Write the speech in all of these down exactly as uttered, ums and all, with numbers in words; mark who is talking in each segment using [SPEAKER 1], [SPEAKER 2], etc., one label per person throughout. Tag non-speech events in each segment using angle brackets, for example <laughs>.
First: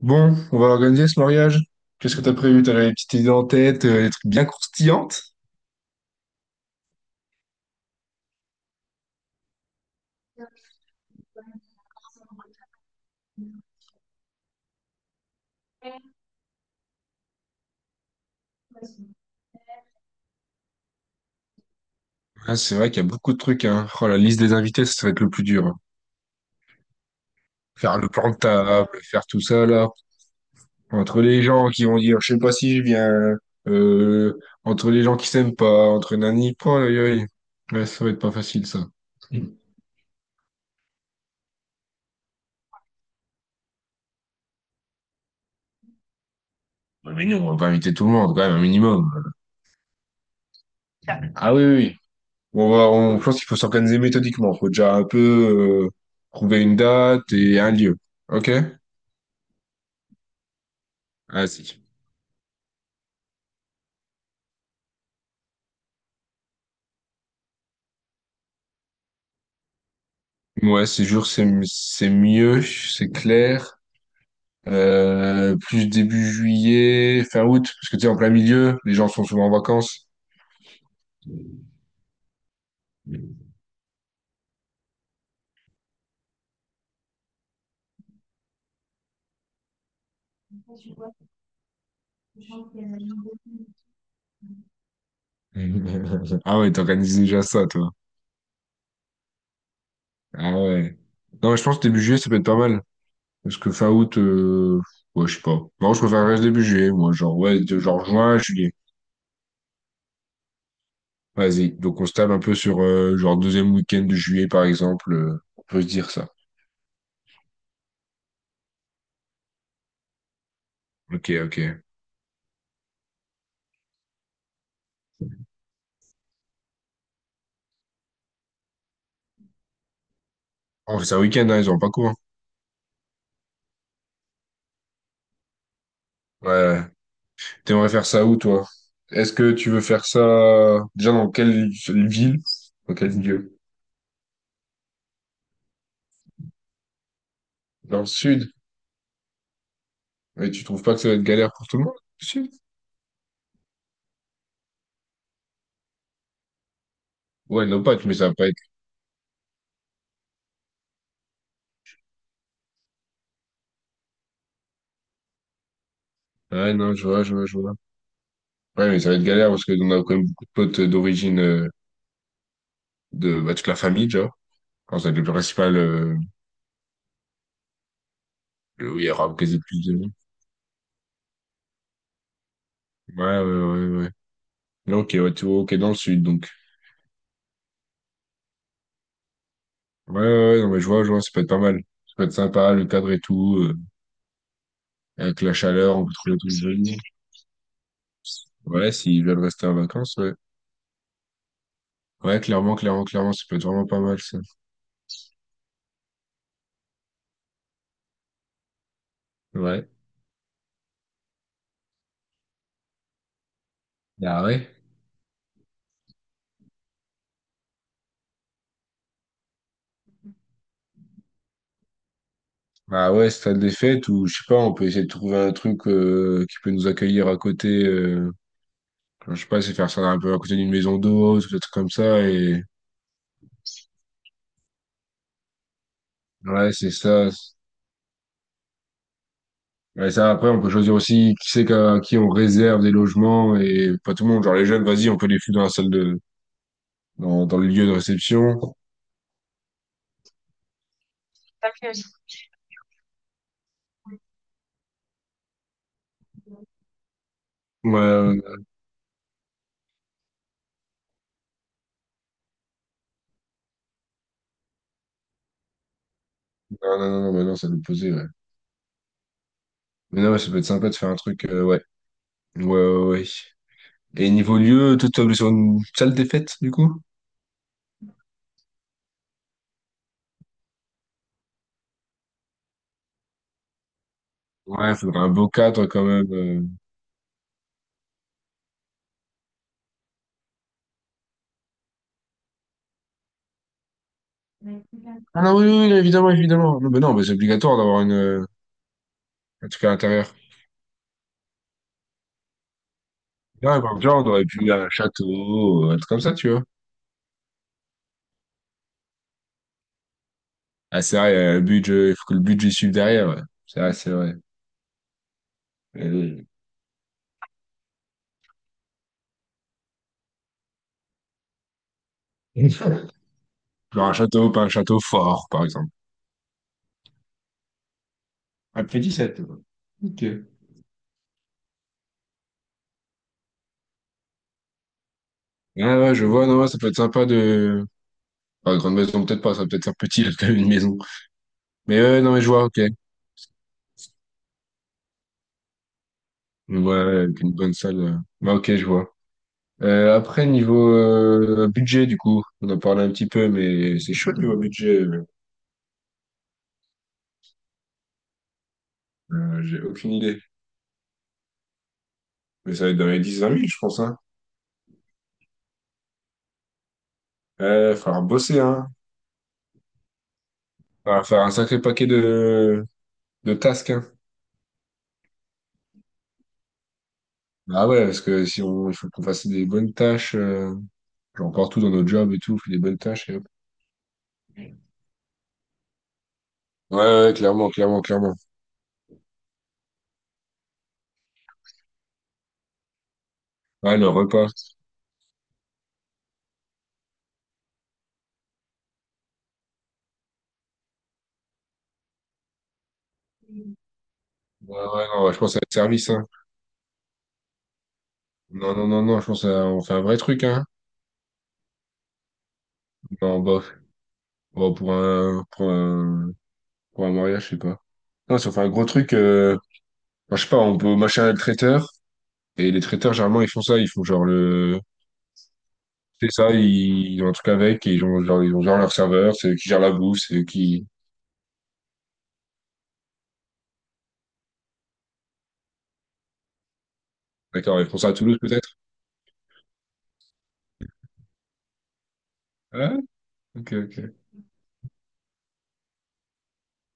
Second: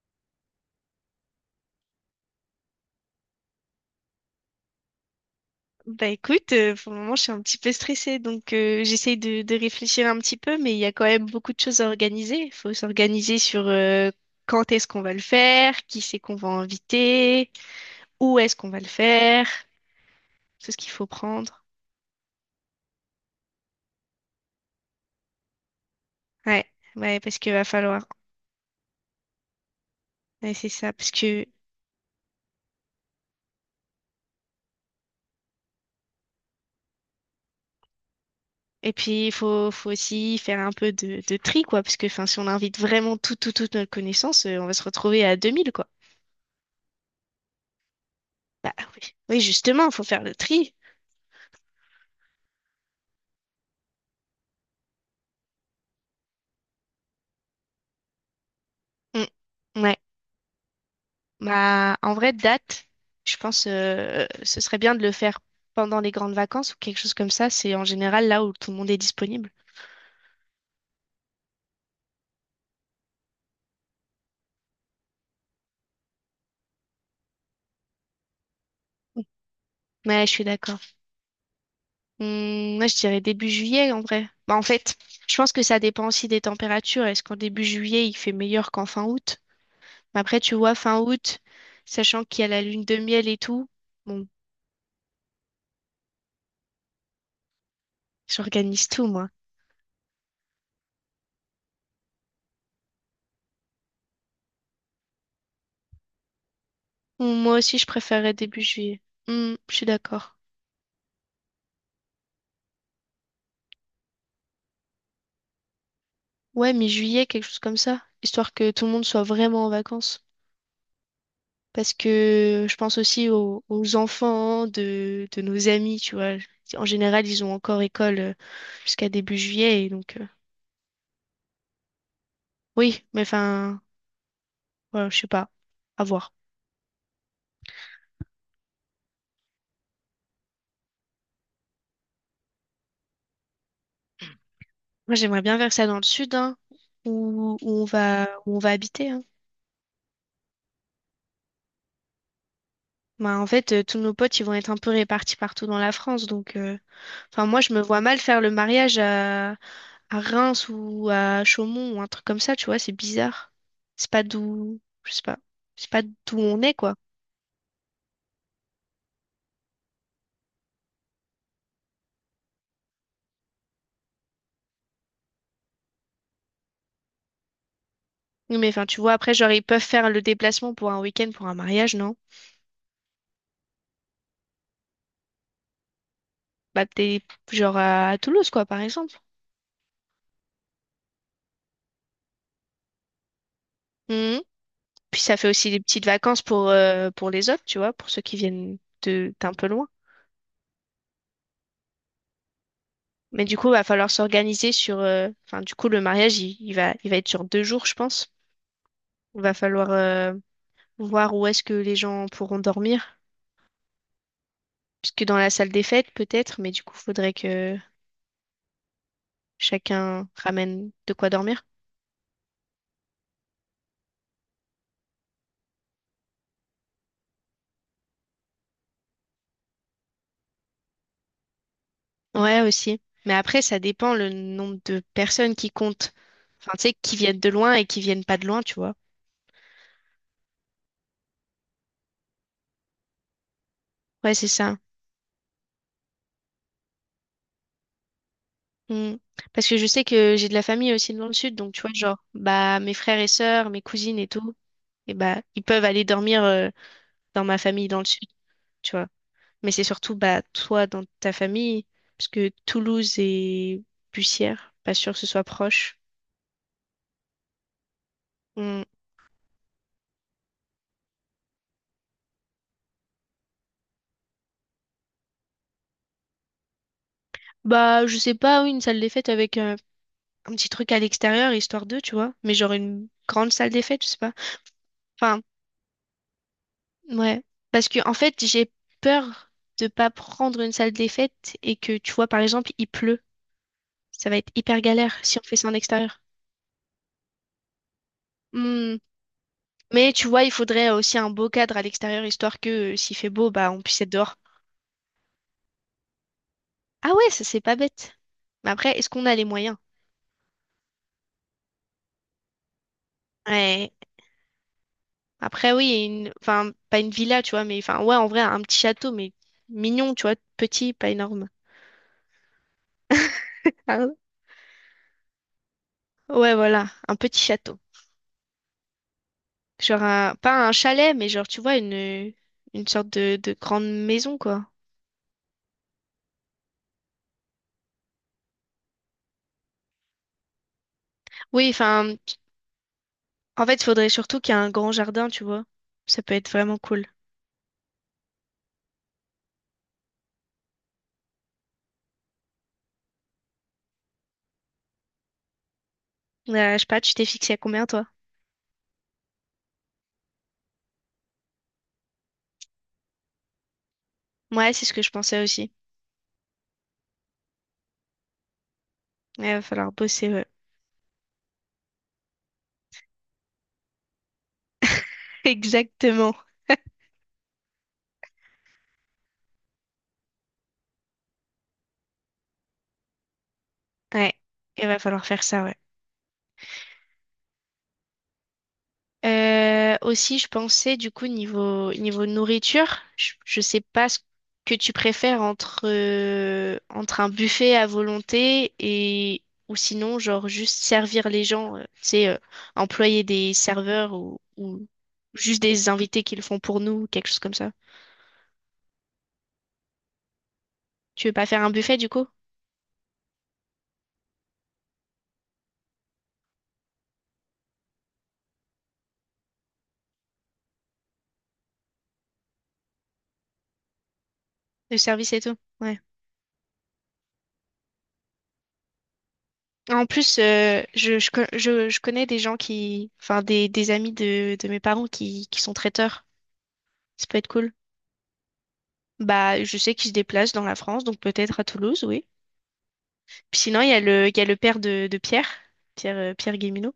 [SPEAKER 1] Bon, on va organiser ce mariage. Qu'est-ce que t'as prévu? T'as des petites idées en tête, euh, des trucs bien croustillantes?
[SPEAKER 2] Bah écoute, euh, pour le moment, je suis un petit peu stressée, donc euh, j'essaye de, de réfléchir un petit peu, mais il y a quand même beaucoup de choses à organiser. Il faut s'organiser sur euh, quand est-ce qu'on va le faire, qui c'est qu'on va inviter, où est-ce qu'on va le faire, tout ce qu'il faut prendre.
[SPEAKER 1] Ah, c'est vrai qu'il y a beaucoup de trucs, hein. Oh, la liste des invités, ça, ça va être le plus dur, hein.
[SPEAKER 2] Ouais, ouais, parce qu'il va
[SPEAKER 1] Faire
[SPEAKER 2] falloir.
[SPEAKER 1] le plan de table, faire tout ça, là.
[SPEAKER 2] Ouais, c'est ça, parce
[SPEAKER 1] Entre les
[SPEAKER 2] que
[SPEAKER 1] gens qui vont dire, je sais pas si je viens, euh, entre les gens qui s'aiment pas, entre nani, oh, aïe, aïe. Ouais, ça va être pas facile, ça.
[SPEAKER 2] et puis il
[SPEAKER 1] Mm.
[SPEAKER 2] faut, faut aussi faire un peu de, de tri, quoi, parce que enfin, si on invite vraiment tout, tout, toute notre connaissance, euh, on va se retrouver à deux mille quoi.
[SPEAKER 1] Ouais, mais nous, on va pas inviter tout le monde, quand même, un
[SPEAKER 2] Bah
[SPEAKER 1] minimum.
[SPEAKER 2] oui, oui, justement, il faut faire le tri.
[SPEAKER 1] Ah oui, oui. Oui. On va, on, je pense qu'il faut s'organiser méthodiquement. Faut déjà un peu, euh, trouver une date et un lieu. Ok?
[SPEAKER 2] Mm. Ouais.
[SPEAKER 1] Ah si.
[SPEAKER 2] Bah, en vrai, date, je pense euh, ce serait bien de le faire pendant les grandes vacances ou quelque chose comme ça. C'est en général là où tout le monde est disponible.
[SPEAKER 1] Ouais, c'est sûr, c'est c'est mieux, c'est clair. Euh, plus début juillet, fin août, parce que tu sais, en plein milieu, les gens sont souvent en vacances.
[SPEAKER 2] Ouais, je suis d'accord. Hum, moi, je dirais début
[SPEAKER 1] <laughs>
[SPEAKER 2] juillet en vrai. Bah, en fait, je pense que ça dépend aussi des températures. Est-ce qu'en début juillet, il fait meilleur qu'en fin août? Mais après, tu vois, fin août, sachant qu'il y a la lune de miel et tout, bon,
[SPEAKER 1] Ah ouais, t'organises déjà ça, toi.
[SPEAKER 2] j'organise tout, moi.
[SPEAKER 1] Ah ouais. Non, mais je pense que début juillet, ça peut être pas mal. Parce que fin août, euh... ouais, je sais pas. Non, je préfère reste début juillet, moi. Genre,
[SPEAKER 2] Hum, moi
[SPEAKER 1] ouais,
[SPEAKER 2] aussi,
[SPEAKER 1] de-
[SPEAKER 2] je
[SPEAKER 1] genre
[SPEAKER 2] préférerais
[SPEAKER 1] juin,
[SPEAKER 2] début
[SPEAKER 1] juillet.
[SPEAKER 2] juillet. Hum, je suis d'accord.
[SPEAKER 1] Vas-y. Donc, on se tape un peu sur, euh, genre, deuxième week-end de juillet, par exemple. euh, On peut se dire ça.
[SPEAKER 2] Ouais, mi-juillet, quelque chose comme ça, histoire que tout le monde soit vraiment en vacances.
[SPEAKER 1] Ok, ok.
[SPEAKER 2] Parce que je pense aussi aux, aux enfants de, de nos amis, tu vois. En général, ils ont encore école euh, jusqu'à début juillet, et donc euh,
[SPEAKER 1] Oh, c'est un week-end, hein, ils ont pas cours, hein.
[SPEAKER 2] oui, mais enfin, voilà, je sais pas, à voir.
[SPEAKER 1] Ouais, ouais. T'aimerais faire ça où, toi? Est-ce que tu veux faire ça déjà dans quelle ville? Dans quelle ville?
[SPEAKER 2] Moi, j'aimerais bien faire ça dans le sud, hein, où, où on
[SPEAKER 1] Dans le
[SPEAKER 2] va,
[SPEAKER 1] sud?
[SPEAKER 2] où on va habiter, hein.
[SPEAKER 1] Mais tu trouves pas que ça va être galère pour tout le monde? Le sud?
[SPEAKER 2] Bah, en fait, euh, tous nos potes, ils vont être un peu répartis partout dans la France, donc euh, enfin, moi,
[SPEAKER 1] Ouais,
[SPEAKER 2] je me
[SPEAKER 1] nos
[SPEAKER 2] vois
[SPEAKER 1] potes, mais
[SPEAKER 2] mal
[SPEAKER 1] ça va
[SPEAKER 2] faire
[SPEAKER 1] pas
[SPEAKER 2] le
[SPEAKER 1] être.
[SPEAKER 2] mariage à Reims ou à Chaumont ou un truc comme ça, tu vois, c'est bizarre. C'est pas d'où, je sais pas, c'est pas d'où on est,
[SPEAKER 1] Ouais, non,
[SPEAKER 2] quoi.
[SPEAKER 1] je vois, je vois, je vois. Ouais, mais ça va être galère parce que on a quand même beaucoup de potes d'origine, euh, de bah, toute la famille, genre. Quand ça va être le principal, euh,
[SPEAKER 2] Oui, mais enfin,
[SPEAKER 1] le- où
[SPEAKER 2] tu
[SPEAKER 1] il y
[SPEAKER 2] vois, après,
[SPEAKER 1] aura
[SPEAKER 2] genre,
[SPEAKER 1] quasi
[SPEAKER 2] ils peuvent
[SPEAKER 1] plus de
[SPEAKER 2] faire
[SPEAKER 1] monde.
[SPEAKER 2] le déplacement pour un week-end, pour un mariage, non?
[SPEAKER 1] Ouais, ouais, ouais, ouais. Non, ok, ouais, tu vois, ok, dans le sud, donc.
[SPEAKER 2] Bah, peut-être, genre, à, à Toulouse, quoi, par exemple.
[SPEAKER 1] Ouais, ouais, ouais, non, mais je vois, je vois, ça peut être pas mal. Ça peut être sympa, le cadre et tout, euh,
[SPEAKER 2] Mhm. Puis ça
[SPEAKER 1] avec
[SPEAKER 2] fait
[SPEAKER 1] la
[SPEAKER 2] aussi des
[SPEAKER 1] chaleur,
[SPEAKER 2] petites
[SPEAKER 1] on peut trouver
[SPEAKER 2] vacances
[SPEAKER 1] tout
[SPEAKER 2] pour,
[SPEAKER 1] le jeu.
[SPEAKER 2] euh, pour les autres, tu vois, pour ceux qui viennent
[SPEAKER 1] Ouais, s'ils
[SPEAKER 2] de,
[SPEAKER 1] veulent
[SPEAKER 2] d'un
[SPEAKER 1] rester
[SPEAKER 2] peu
[SPEAKER 1] en
[SPEAKER 2] loin.
[SPEAKER 1] vacances, ouais. Ouais, clairement, clairement, clairement, ça
[SPEAKER 2] Mais du
[SPEAKER 1] peut être
[SPEAKER 2] coup, va
[SPEAKER 1] vraiment pas
[SPEAKER 2] falloir
[SPEAKER 1] mal, ça.
[SPEAKER 2] s'organiser sur, euh, enfin, du coup, le mariage, il, il va, il va être sur deux jours, je pense. Il va falloir,
[SPEAKER 1] Ouais.
[SPEAKER 2] euh, voir où est-ce que les gens pourront dormir.
[SPEAKER 1] Ah ouais.
[SPEAKER 2] Parce que dans la salle des fêtes, peut-être, mais du coup, faudrait que chacun ramène de quoi dormir.
[SPEAKER 1] Ah ouais, stade des fêtes, ou je sais pas, on peut essayer de trouver un truc euh, qui peut nous accueillir à côté. Euh, enfin, je sais pas, c'est faire ça un peu à côté d'une maison d'eau, des trucs comme ça.
[SPEAKER 2] Ouais,
[SPEAKER 1] Et
[SPEAKER 2] aussi. Mais après, ça dépend le nombre de personnes qui comptent. Enfin,
[SPEAKER 1] ouais,
[SPEAKER 2] tu
[SPEAKER 1] c'est
[SPEAKER 2] sais, qui
[SPEAKER 1] ça.
[SPEAKER 2] viennent de loin et qui viennent pas de loin, tu vois.
[SPEAKER 1] Ouais, ça, après, on peut choisir aussi qui c'est qu'à- à qui on réserve des logements et pas tout le
[SPEAKER 2] Ouais,
[SPEAKER 1] monde.
[SPEAKER 2] c'est
[SPEAKER 1] Genre les
[SPEAKER 2] ça.
[SPEAKER 1] jeunes, vas-y, on peut les foutre dans la salle de, dans, dans le lieu de réception.
[SPEAKER 2] Mm. Parce que je sais que j'ai de la famille aussi dans le sud, donc tu vois, genre, bah, mes frères et sœurs, mes cousines et tout, et bah, ils peuvent aller dormir euh, dans ma famille
[SPEAKER 1] Ouais,
[SPEAKER 2] dans le sud,
[SPEAKER 1] ouais, ouais.
[SPEAKER 2] tu vois. Mais c'est surtout, bah, toi dans ta famille, parce que Toulouse et Bussière, pas sûr que ce soit proche.
[SPEAKER 1] Non, non, non, non, bah non, ça nous posait, ouais.
[SPEAKER 2] Hmm.
[SPEAKER 1] Mais non, ouais, ça peut être sympa de faire un truc, euh, ouais. Ouais, ouais, ouais. Et niveau lieu, toi, tu sur une salle des fêtes, du coup?
[SPEAKER 2] Bah, je sais pas, oui, une salle des fêtes avec euh, un petit truc à l'extérieur, histoire d'eux, tu vois. Mais genre une grande salle des fêtes, je sais pas.
[SPEAKER 1] Ouais, il faudrait un
[SPEAKER 2] Enfin,
[SPEAKER 1] beau cadre quand même, euh.
[SPEAKER 2] ouais. Parce que, en fait, j'ai peur de pas prendre une salle des fêtes et que, tu vois, par exemple, il pleut. Ça va être hyper galère si
[SPEAKER 1] Ah
[SPEAKER 2] on fait
[SPEAKER 1] non, oui,
[SPEAKER 2] ça en
[SPEAKER 1] oui, oui,
[SPEAKER 2] extérieur.
[SPEAKER 1] évidemment, évidemment. Non, mais non, mais c'est obligatoire d'avoir une, euh,
[SPEAKER 2] Hmm.
[SPEAKER 1] un truc à
[SPEAKER 2] Mais tu
[SPEAKER 1] l'intérieur.
[SPEAKER 2] vois, il faudrait aussi un beau cadre à l'extérieur, histoire que euh, s'il fait beau, bah,
[SPEAKER 1] Là,
[SPEAKER 2] on
[SPEAKER 1] par
[SPEAKER 2] puisse être
[SPEAKER 1] exemple, on
[SPEAKER 2] dehors.
[SPEAKER 1] aurait pu un château, un truc comme ça, tu vois.
[SPEAKER 2] Ah ouais, ça, c'est pas bête. Mais après, est-ce qu'on a les moyens?
[SPEAKER 1] Ah, c'est vrai, euh, le budget, il faut que le budget suive derrière, ouais. C'est
[SPEAKER 2] Ouais.
[SPEAKER 1] vrai, c'est vrai.
[SPEAKER 2] Après, oui, et une...
[SPEAKER 1] Euh,
[SPEAKER 2] enfin, pas une villa, tu vois, mais enfin, ouais, en vrai, un petit château, mais mignon, tu vois, petit, pas énorme.
[SPEAKER 1] Genre
[SPEAKER 2] Ah,
[SPEAKER 1] un château, pas un château fort, par exemple.
[SPEAKER 2] ouais, voilà, un petit château.
[SPEAKER 1] Un petit château.
[SPEAKER 2] Genre,
[SPEAKER 1] Ok.
[SPEAKER 2] un... pas un chalet, mais genre, tu vois, une, une sorte de... de grande maison, quoi.
[SPEAKER 1] Ah ouais, je vois, non, ouais, ça peut être sympa de... Enfin, grande maison, peut-être pas, ça peut être un petit, <laughs> là, quand même, une maison.
[SPEAKER 2] Oui,
[SPEAKER 1] Mais
[SPEAKER 2] enfin,
[SPEAKER 1] ouais, non, mais je vois, ok.
[SPEAKER 2] en fait, il faudrait surtout qu'il y ait un grand jardin, tu vois. Ça peut être
[SPEAKER 1] Ouais,
[SPEAKER 2] vraiment
[SPEAKER 1] ouais,
[SPEAKER 2] cool.
[SPEAKER 1] avec une bonne salle, euh. Bah, ok, je vois. Euh, après, niveau euh, budget, du coup, on en parlait un petit peu, mais c'est chaud niveau budget, euh,
[SPEAKER 2] Euh, je sais pas, tu t'es fixé à combien, toi?
[SPEAKER 1] euh, j'ai aucune idée. Mais ça va être dans les dix vingt mille je pense, hein.
[SPEAKER 2] Ouais, c'est ce que je pensais aussi.
[SPEAKER 1] Euh, faudra bosser, hein.
[SPEAKER 2] Ouais, il va falloir bosser, ouais.
[SPEAKER 1] Faudra faire un sacré paquet de, de tasks, hein.
[SPEAKER 2] <laughs> Exactement.
[SPEAKER 1] Ah ouais, parce que si on, il faut qu'on fasse des bonnes tâches, euh, genre partout dans notre job et tout, on fait des bonnes tâches et hop.
[SPEAKER 2] Ouais, il va falloir faire ça, ouais.
[SPEAKER 1] Ouais, ouais, ouais, clairement, clairement, clairement.
[SPEAKER 2] Euh, aussi, je pensais du coup niveau niveau nourriture, je, je sais
[SPEAKER 1] Ouais, le
[SPEAKER 2] pas ce
[SPEAKER 1] repas.
[SPEAKER 2] que tu préfères entre euh, entre un buffet à volonté et ou sinon genre juste servir les gens, euh, tu sais, euh, employer des serveurs ou,
[SPEAKER 1] Ouais,
[SPEAKER 2] ou
[SPEAKER 1] ouais, non, ouais, je pense à
[SPEAKER 2] juste
[SPEAKER 1] le
[SPEAKER 2] des
[SPEAKER 1] service,
[SPEAKER 2] invités
[SPEAKER 1] hein.
[SPEAKER 2] qui le font pour nous, quelque chose comme ça.
[SPEAKER 1] Non, non, non, non, je pense à, on fait un vrai truc, hein.
[SPEAKER 2] Tu veux pas faire un buffet du coup,
[SPEAKER 1] Non, bah, bon, pour un, pour un, pour un mariage, je sais pas. Non, si on fait un gros truc, euh, enfin, je sais pas, on peut machin le traiteur. Et les traiteurs, généralement, ils font ça. Ils font genre le.
[SPEAKER 2] de service et tout? Ouais.
[SPEAKER 1] C'est ça, ils, ils ont un truc avec et ils ont genre, ils ont genre leur serveur, c'est eux qui gèrent la
[SPEAKER 2] En
[SPEAKER 1] bouffe, c'est
[SPEAKER 2] plus,
[SPEAKER 1] eux
[SPEAKER 2] euh,
[SPEAKER 1] qui.
[SPEAKER 2] je, je, co- je, je connais des gens qui, enfin des, des amis de, de mes parents qui, qui sont traiteurs. Ça peut être cool.
[SPEAKER 1] D'accord, ils font ça à Toulouse peut-être?
[SPEAKER 2] Bah, je sais qu'il se déplace dans la France, donc peut-être à Toulouse, oui.
[SPEAKER 1] Ah,
[SPEAKER 2] Puis
[SPEAKER 1] ok,
[SPEAKER 2] sinon, il y a
[SPEAKER 1] ok.
[SPEAKER 2] le, il y a le père de, de Pierre, Pierre, euh, Pierre Guéminaud.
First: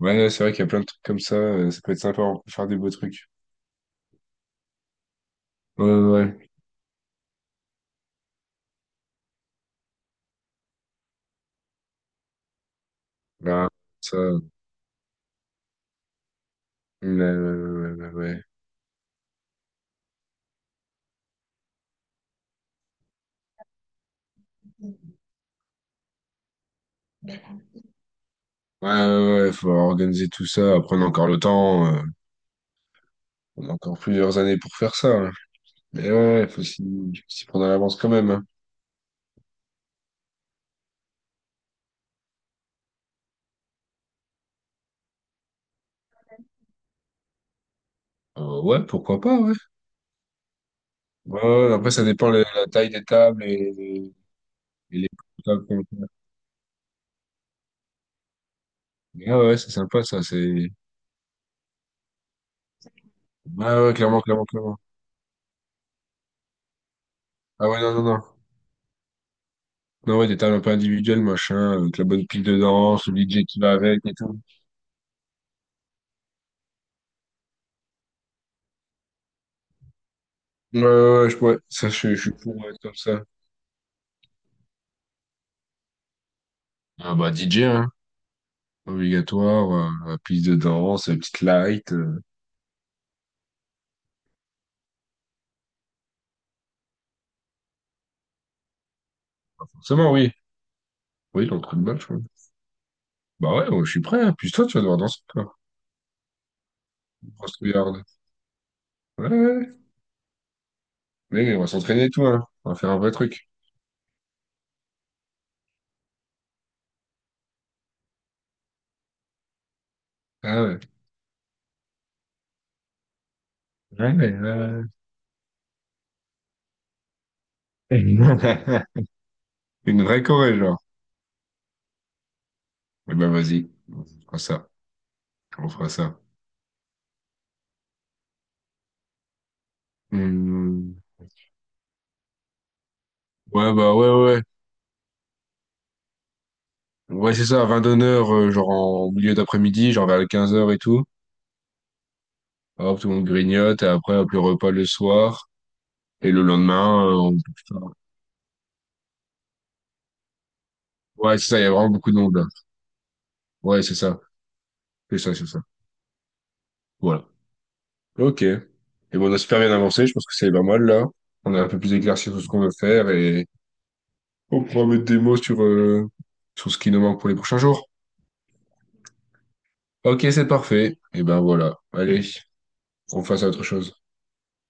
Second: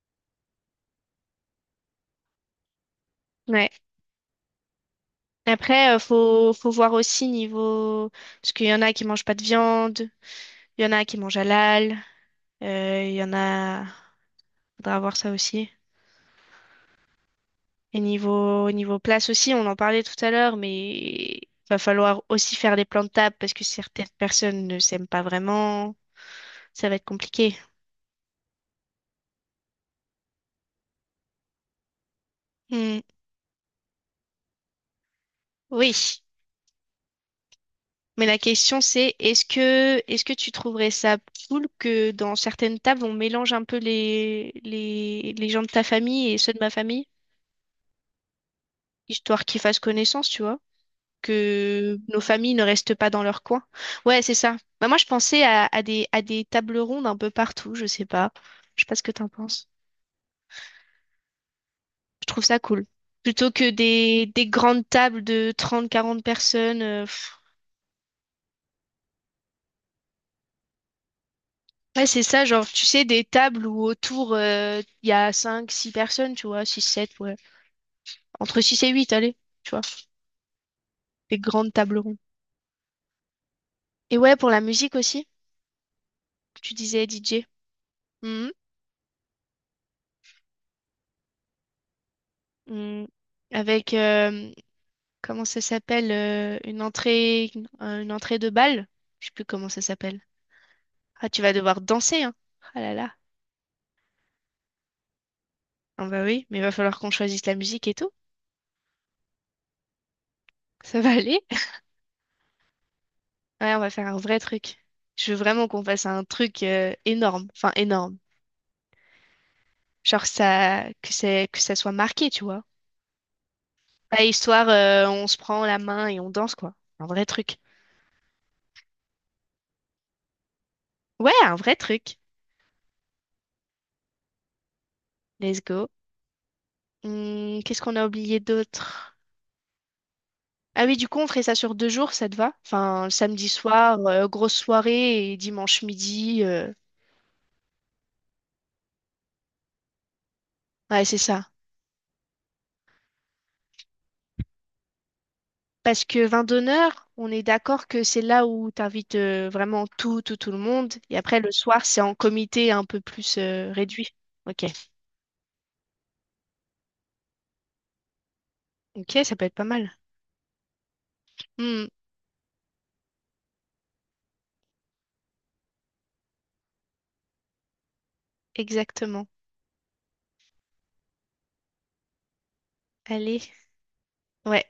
[SPEAKER 1] Ouais, non, c'est vrai qu'il y a plein de trucs comme ça, euh, ça peut être sympa, on peut faire des beaux trucs.
[SPEAKER 2] Ouais.
[SPEAKER 1] Ouais,
[SPEAKER 2] Après, euh,
[SPEAKER 1] ouais, ouais.
[SPEAKER 2] faut, faut voir aussi niveau... Parce qu'il y en a qui mangent pas de viande, il y en a qui mangent halal, euh, il y en
[SPEAKER 1] Bah,
[SPEAKER 2] a...
[SPEAKER 1] ça.
[SPEAKER 2] Faudra voir ça aussi.
[SPEAKER 1] Ouais, ouais, ouais,
[SPEAKER 2] Et
[SPEAKER 1] ouais. Ouais.
[SPEAKER 2] niveau, niveau place aussi, on en parlait tout à l'heure, mais va falloir aussi faire des plans de table parce que certaines personnes ne s'aiment pas vraiment. Ça va être compliqué.
[SPEAKER 1] Ouais, ouais, ouais, faut organiser tout ça, prendre encore le temps, euh,
[SPEAKER 2] Hmm.
[SPEAKER 1] on a encore plusieurs années pour faire ça, hein.
[SPEAKER 2] Oui.
[SPEAKER 1] Mais ouais, faut s'y s'y prendre à l'avance quand
[SPEAKER 2] Mais
[SPEAKER 1] même,
[SPEAKER 2] la
[SPEAKER 1] hein.
[SPEAKER 2] question c'est, est-ce que est-ce que tu trouverais ça cool que dans certaines tables on mélange un peu les les les gens de ta famille et ceux de ma famille,
[SPEAKER 1] Euh, ouais, pourquoi pas,
[SPEAKER 2] histoire
[SPEAKER 1] ouais.
[SPEAKER 2] qu'ils fassent connaissance, tu vois,
[SPEAKER 1] Ouais, ouais, après,
[SPEAKER 2] que
[SPEAKER 1] ça
[SPEAKER 2] nos
[SPEAKER 1] dépend de
[SPEAKER 2] familles ne
[SPEAKER 1] la taille
[SPEAKER 2] restent
[SPEAKER 1] des
[SPEAKER 2] pas dans leur
[SPEAKER 1] tables
[SPEAKER 2] coin.
[SPEAKER 1] et,
[SPEAKER 2] Ouais, c'est ça. Bah, moi
[SPEAKER 1] et
[SPEAKER 2] je
[SPEAKER 1] les
[SPEAKER 2] pensais à,
[SPEAKER 1] tables qu'on
[SPEAKER 2] à
[SPEAKER 1] fait.
[SPEAKER 2] des à des tables rondes un peu partout, je sais pas. Je sais pas ce que
[SPEAKER 1] Mais
[SPEAKER 2] t'en
[SPEAKER 1] ah ouais,
[SPEAKER 2] penses.
[SPEAKER 1] c'est sympa, ça, c'est...
[SPEAKER 2] Je trouve ça cool. Plutôt
[SPEAKER 1] Ouais,
[SPEAKER 2] que
[SPEAKER 1] ouais, clairement,
[SPEAKER 2] des
[SPEAKER 1] clairement,
[SPEAKER 2] des
[SPEAKER 1] clairement.
[SPEAKER 2] grandes tables de trente quarante personnes.
[SPEAKER 1] Ah ouais, non, non, non. Non, ouais, des tables un peu individuelles, machin, avec la
[SPEAKER 2] Ouais, c'est
[SPEAKER 1] bonne pile
[SPEAKER 2] ça,
[SPEAKER 1] de
[SPEAKER 2] genre, tu sais,
[SPEAKER 1] danse, le
[SPEAKER 2] des
[SPEAKER 1] D J qui
[SPEAKER 2] tables
[SPEAKER 1] va
[SPEAKER 2] où
[SPEAKER 1] avec et
[SPEAKER 2] autour,
[SPEAKER 1] tout.
[SPEAKER 2] euh, il y a cinq six personnes, tu vois, six sept ouais. Entre six et huit allez, tu vois,
[SPEAKER 1] Ouais, ouais, ouais, je
[SPEAKER 2] des
[SPEAKER 1] pourrais...
[SPEAKER 2] grandes
[SPEAKER 1] Ça,
[SPEAKER 2] tables
[SPEAKER 1] je,
[SPEAKER 2] rondes.
[SPEAKER 1] je suis pour, ouais, comme ça.
[SPEAKER 2] Et ouais, pour la musique aussi, tu disais
[SPEAKER 1] Ah bah,
[SPEAKER 2] D J.
[SPEAKER 1] D J, hein.
[SPEAKER 2] Mhm.
[SPEAKER 1] Obligatoire, euh, la piste de danse, la petite light, euh,
[SPEAKER 2] Mhm. Avec, euh, comment ça s'appelle, euh, une entrée, une, euh, une entrée de bal? Je sais plus comment ça
[SPEAKER 1] Forcément,
[SPEAKER 2] s'appelle.
[SPEAKER 1] oui.
[SPEAKER 2] Ah, tu
[SPEAKER 1] Oui,
[SPEAKER 2] vas
[SPEAKER 1] dans le trou
[SPEAKER 2] devoir
[SPEAKER 1] de balle, je crois.
[SPEAKER 2] danser, hein. Ah là là.
[SPEAKER 1] Bah ouais, ouais, je suis prêt. Hein. Puis toi, tu vas devoir danser, quoi.
[SPEAKER 2] Ah bah oui, mais il va falloir qu'on choisisse la
[SPEAKER 1] Grosse
[SPEAKER 2] musique et
[SPEAKER 1] trouillarde.
[SPEAKER 2] tout.
[SPEAKER 1] Ouais, ouais, ouais.
[SPEAKER 2] Ça va aller?
[SPEAKER 1] Mais on va
[SPEAKER 2] <laughs>
[SPEAKER 1] s'entraîner et tout, hein. On va faire un vrai truc.
[SPEAKER 2] Ouais, on va faire un vrai truc. Je veux vraiment qu'on fasse un truc, euh, énorme. Enfin, énorme. Genre
[SPEAKER 1] Ah ouais.
[SPEAKER 2] ça, que c'est, que ça soit marqué, tu vois.
[SPEAKER 1] Ouais,
[SPEAKER 2] Pas
[SPEAKER 1] ouais,
[SPEAKER 2] histoire,
[SPEAKER 1] ouais,
[SPEAKER 2] euh, on se prend la main et on danse, quoi. Un vrai truc.
[SPEAKER 1] ouais. <laughs> Une vraie Corée, genre.
[SPEAKER 2] Ouais, un vrai truc.
[SPEAKER 1] Eh ben, vas-y. On fera ça.
[SPEAKER 2] Let's
[SPEAKER 1] On
[SPEAKER 2] go.
[SPEAKER 1] fera ça.
[SPEAKER 2] Hmm, qu'est-ce qu'on a oublié d'autre? Ah oui,
[SPEAKER 1] Hmm.
[SPEAKER 2] du coup, on ferait ça sur deux jours, ça te va? Enfin, le samedi
[SPEAKER 1] Ouais, bah,
[SPEAKER 2] soir,
[SPEAKER 1] ouais,
[SPEAKER 2] euh,
[SPEAKER 1] ouais.
[SPEAKER 2] grosse soirée et dimanche midi. euh,
[SPEAKER 1] Ouais, ouais, c'est ça, à vingt heures, euh, genre en milieu d'après-midi, genre vers les quinze heures et
[SPEAKER 2] Ouais,
[SPEAKER 1] tout.
[SPEAKER 2] c'est ça.
[SPEAKER 1] Hop, tout le monde grignote, et après, hop, le repas le soir.
[SPEAKER 2] Parce que
[SPEAKER 1] Et
[SPEAKER 2] vin
[SPEAKER 1] le lendemain,
[SPEAKER 2] d'honneur,
[SPEAKER 1] euh,
[SPEAKER 2] on
[SPEAKER 1] on...
[SPEAKER 2] est d'accord que c'est là où t'invites euh, vraiment tout, tout, tout le monde. Et
[SPEAKER 1] Ouais,
[SPEAKER 2] après,
[SPEAKER 1] c'est
[SPEAKER 2] le
[SPEAKER 1] ça, il y a
[SPEAKER 2] soir,
[SPEAKER 1] vraiment
[SPEAKER 2] c'est
[SPEAKER 1] beaucoup
[SPEAKER 2] en
[SPEAKER 1] de monde, là.
[SPEAKER 2] comité un peu plus euh,
[SPEAKER 1] Ouais, c'est
[SPEAKER 2] réduit.
[SPEAKER 1] ça.
[SPEAKER 2] Ok.
[SPEAKER 1] C'est ça, c'est ça. Voilà. Ok. Et
[SPEAKER 2] Ok,
[SPEAKER 1] bon, on
[SPEAKER 2] ça
[SPEAKER 1] a
[SPEAKER 2] peut être
[SPEAKER 1] super
[SPEAKER 2] pas
[SPEAKER 1] bien
[SPEAKER 2] mal.
[SPEAKER 1] avancé, je pense que c'est pas mal là. On a un peu
[SPEAKER 2] Hmm,
[SPEAKER 1] plus éclairci sur ce qu'on veut faire et on pourra mettre des mots sur, euh, sur ce qui nous manque pour les prochains jours.
[SPEAKER 2] exactement.
[SPEAKER 1] Ok, c'est parfait. Et ben voilà. Allez, on
[SPEAKER 2] Allez.
[SPEAKER 1] fasse à autre chose.
[SPEAKER 2] Ouais.